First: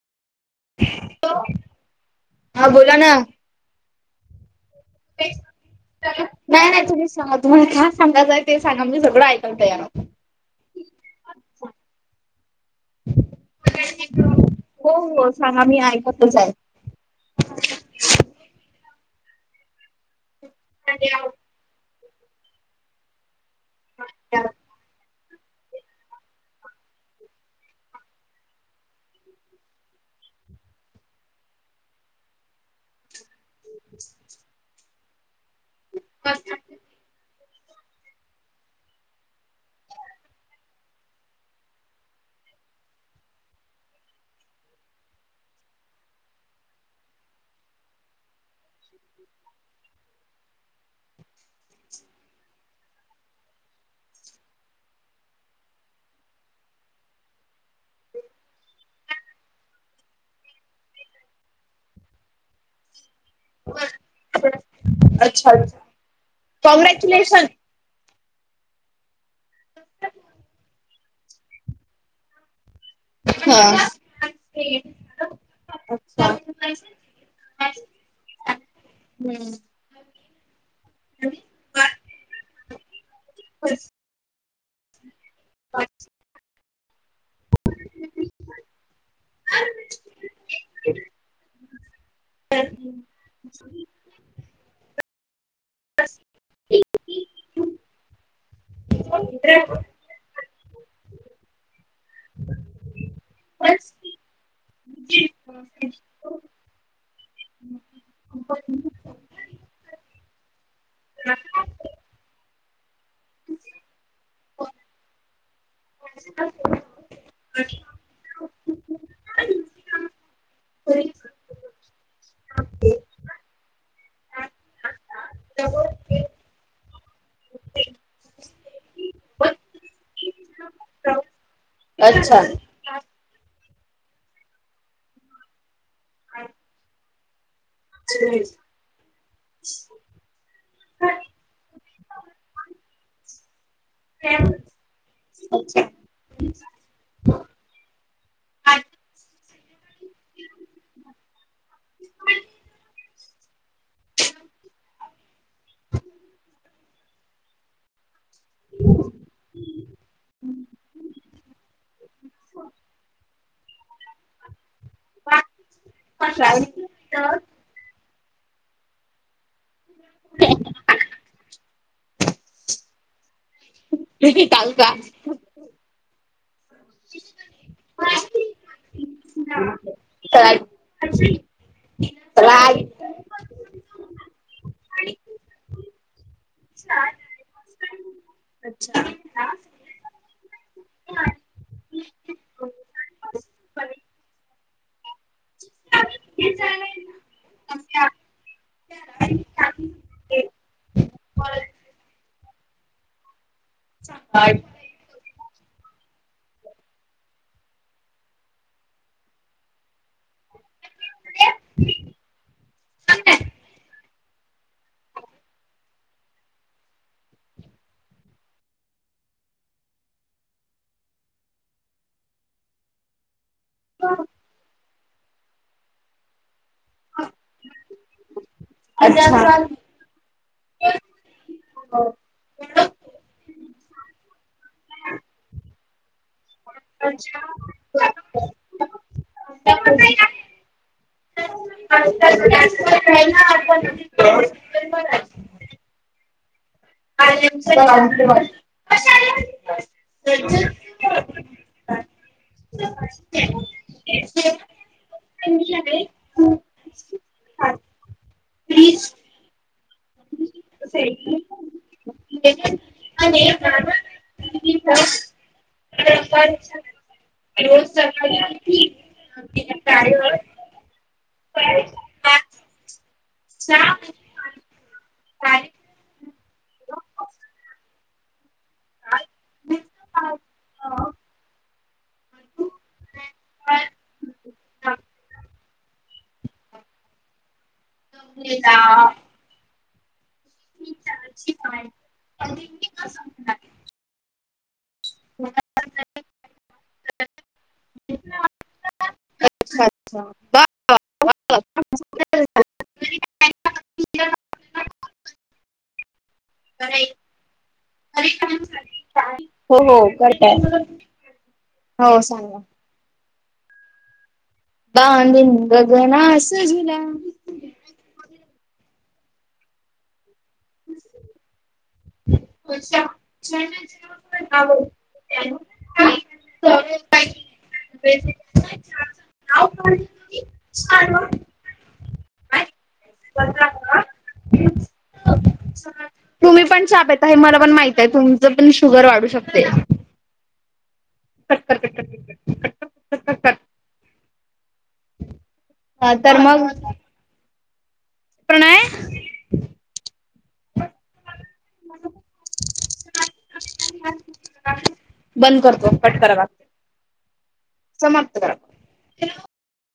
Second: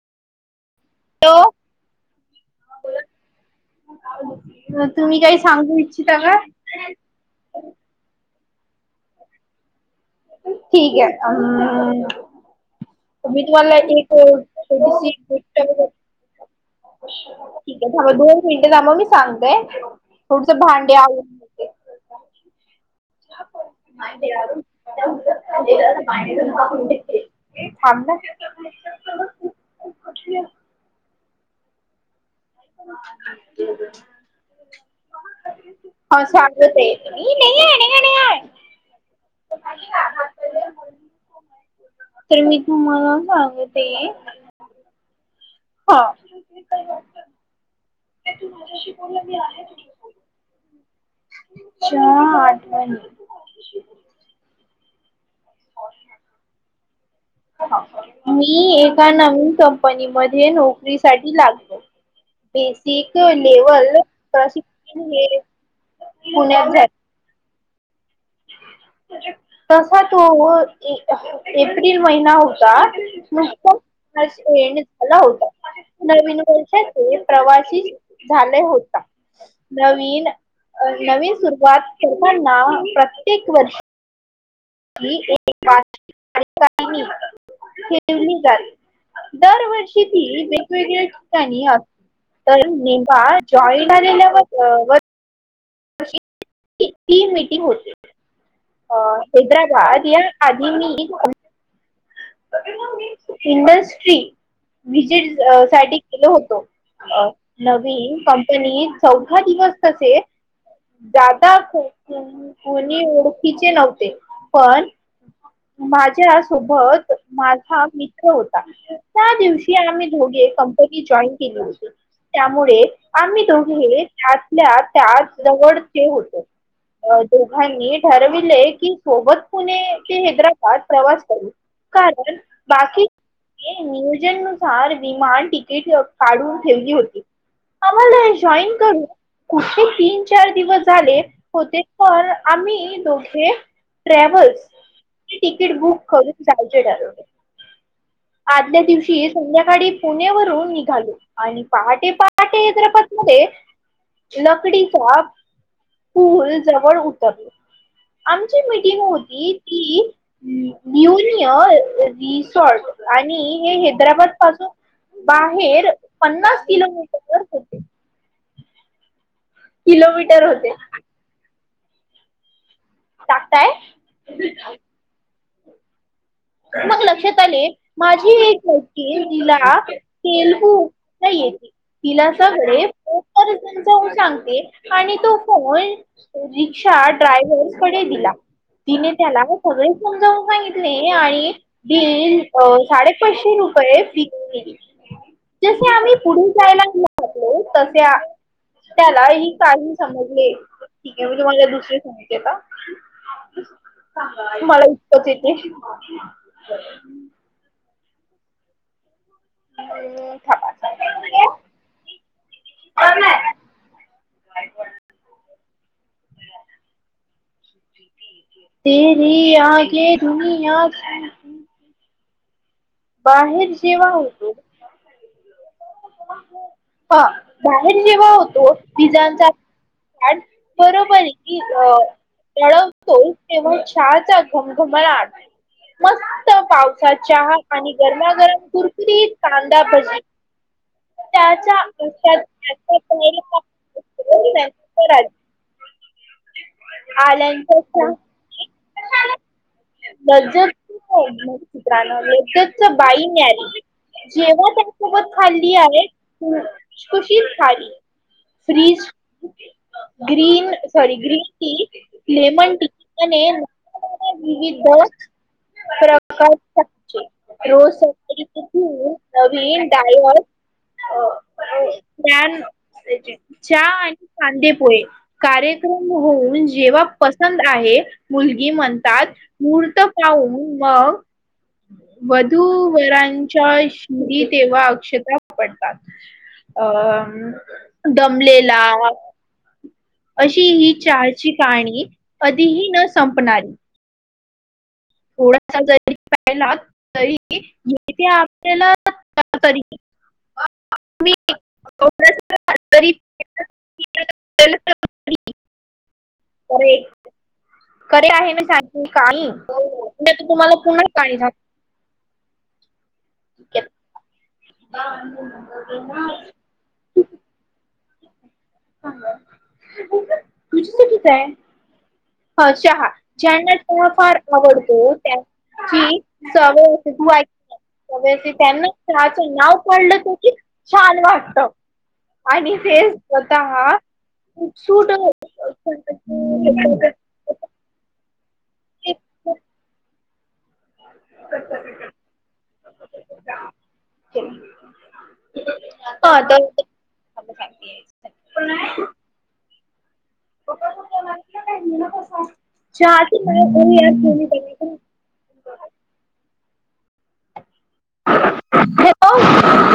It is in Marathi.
ॅो हॅलो हा बोला ना [inaudible] सांगू इच्छिता नाही का? नाही तुम्ही सांगा तुम्हाला काय सांगायचंय ते सांगा म्हजे सगळं ऐकून तयार ठीक आहे मी तुम्हाला एक हो छोडीशी हो गिफ्ट सांगा मी ऐकतच आहे. ठीक आहे ांब दोन मिनिटे थां म मी सांगतोय थोडस भांडे आव मा मा थांब ते हो शग नाही आहे घणे ह नाही का तर मी तुम्हाला सांगते हा काही वाटत त माझ्याशी बलं मी आहे आठ मणी मी एका नवीन कंपनी मध्ये नोकरी साठी लागतो बेसिक लेवल प्रशिकषण हे पुण्यात विश्लेशन तसा तो एप्रिल महिना होता मगत हा. झाला होता नवीन वर्ष ते प्रवासी झाले होता हम्म. नवीन नवीन सुरुवात सर्वांना प्रत्येक वर्ष ही एक ठेवली जात दरवर्षी ती वेगवेगळ्या ठिकाणी असते तर निंबा जॉईट झालेल्यावर व ती मीटिंग होते अ हैदराबाद या अधी म ह इंडस्ट्री विजिट साठी केल होतो नवीन कंपनी चौदा दिवस तसे जादा कोणी ओळखीचे नव्हते पण माझ्या सोबत माझा मित होता त्या दिवशी आम्ही ोडी कंपनी जॉईन केली होती त्यामुळे आम्ही दोघे त्यातल्या त्या जवळचे होतो अ दोघांनी ठरविले की सोबत पुणे ते हैदराबाद प्रवास करू कारण बाकी अच्छा. नियोजन नुसार विमान ट काढून ठेवली होती आम्हाला जॉईन करून कुठे तीन चार दिवस झाले होते पण आम्ही दोघे ट्रॅव्हल्स तिकीट बुक करून जायचे ठरवले आदल्या दिवशी संध्याकाळी पुणे वून निघालो आणि पहाटे पहाटे्रप नकडीचा स्ूल जवळ उतरल आमची मिीटिंग होती ती न्यनिय रिसॉर्ट आणि हे हैदराबाद पासून बाहेर पन्नास काल किलोमीटर हो किलोमीटर होते टाकताय कालका मग लक्षात आले माझी एक नकी तिला चला खेलू येते तिला सगळे फोनर्जून जाऊन सांगते आणि तो फोन रिक्षा ड्रायव्हर कडे दिला तिने त्याला सगळे समजावून सहितले आणि बल साडे पाचशे रुपये फून दिली जसे आम्ही पुढे जायला घेऊातलो तसे त्याला ही काल मी समजले ठीक आहे म्हणजे मला दुसरे सांगितते का मला इती थांबा. तेरी आगे दुनया बाहेर जेव्हा होतो हा बाहेर जेव्हा होतो अच्छा वििजांचा अच्छा कार बरोबर आहे की अ तळवतो तेव्हा चहाचा घमघमलाट मस्त फ पावसात चहा आणि गरमागरम कुरकुरीत कांदा भजी त्या आलन लज्जत चित्रान लज्जत च बाई मिळाली जेव्हा त्यासोबत खाल्ली आहे खुखुशी खाली fridge green sorry green tea lemon tea आणि विविध प्रकाश रोज सकाळी घेऊून नवीन डायट ान चहा आणि कांदे पोळे कार्यक्रम होऊन जेव्हा पसंत आहे मुलगी म्हणतात मुहूर्त पाहन मग वधू वरांच्या शरी तेव्हा अक्षता वापडतात अ दमलेला अशी ही चारची काणी कधीही न संपणारी थोडासा जरी पला तरी येथे तेला तरी वा [unintelligible] का नय खरे आहे ना सांगते कहाणी हो हो करताय. तुम्हाला पुन्हा कहाणी सांगते. हो सांगा. [unintelligible] बाधन गगना अस झला तुझीसकीच आहे ह चहा ज्यांना त्हा फार आवडतो त्यांची त सवळ अस तू ऐ त्यांना शहाचं नाव पडलं तर की छान वाटत आणि तेचं तुम्ही पण चहा पिता हे मला पण माहित आहे तुम तुझ पण शुगर वाढू शकते. [unintelligible] ह तर मग प्रणय. चहा ची [unintelligible] बंद करतो कट करावा समाप्त करा. हॅलो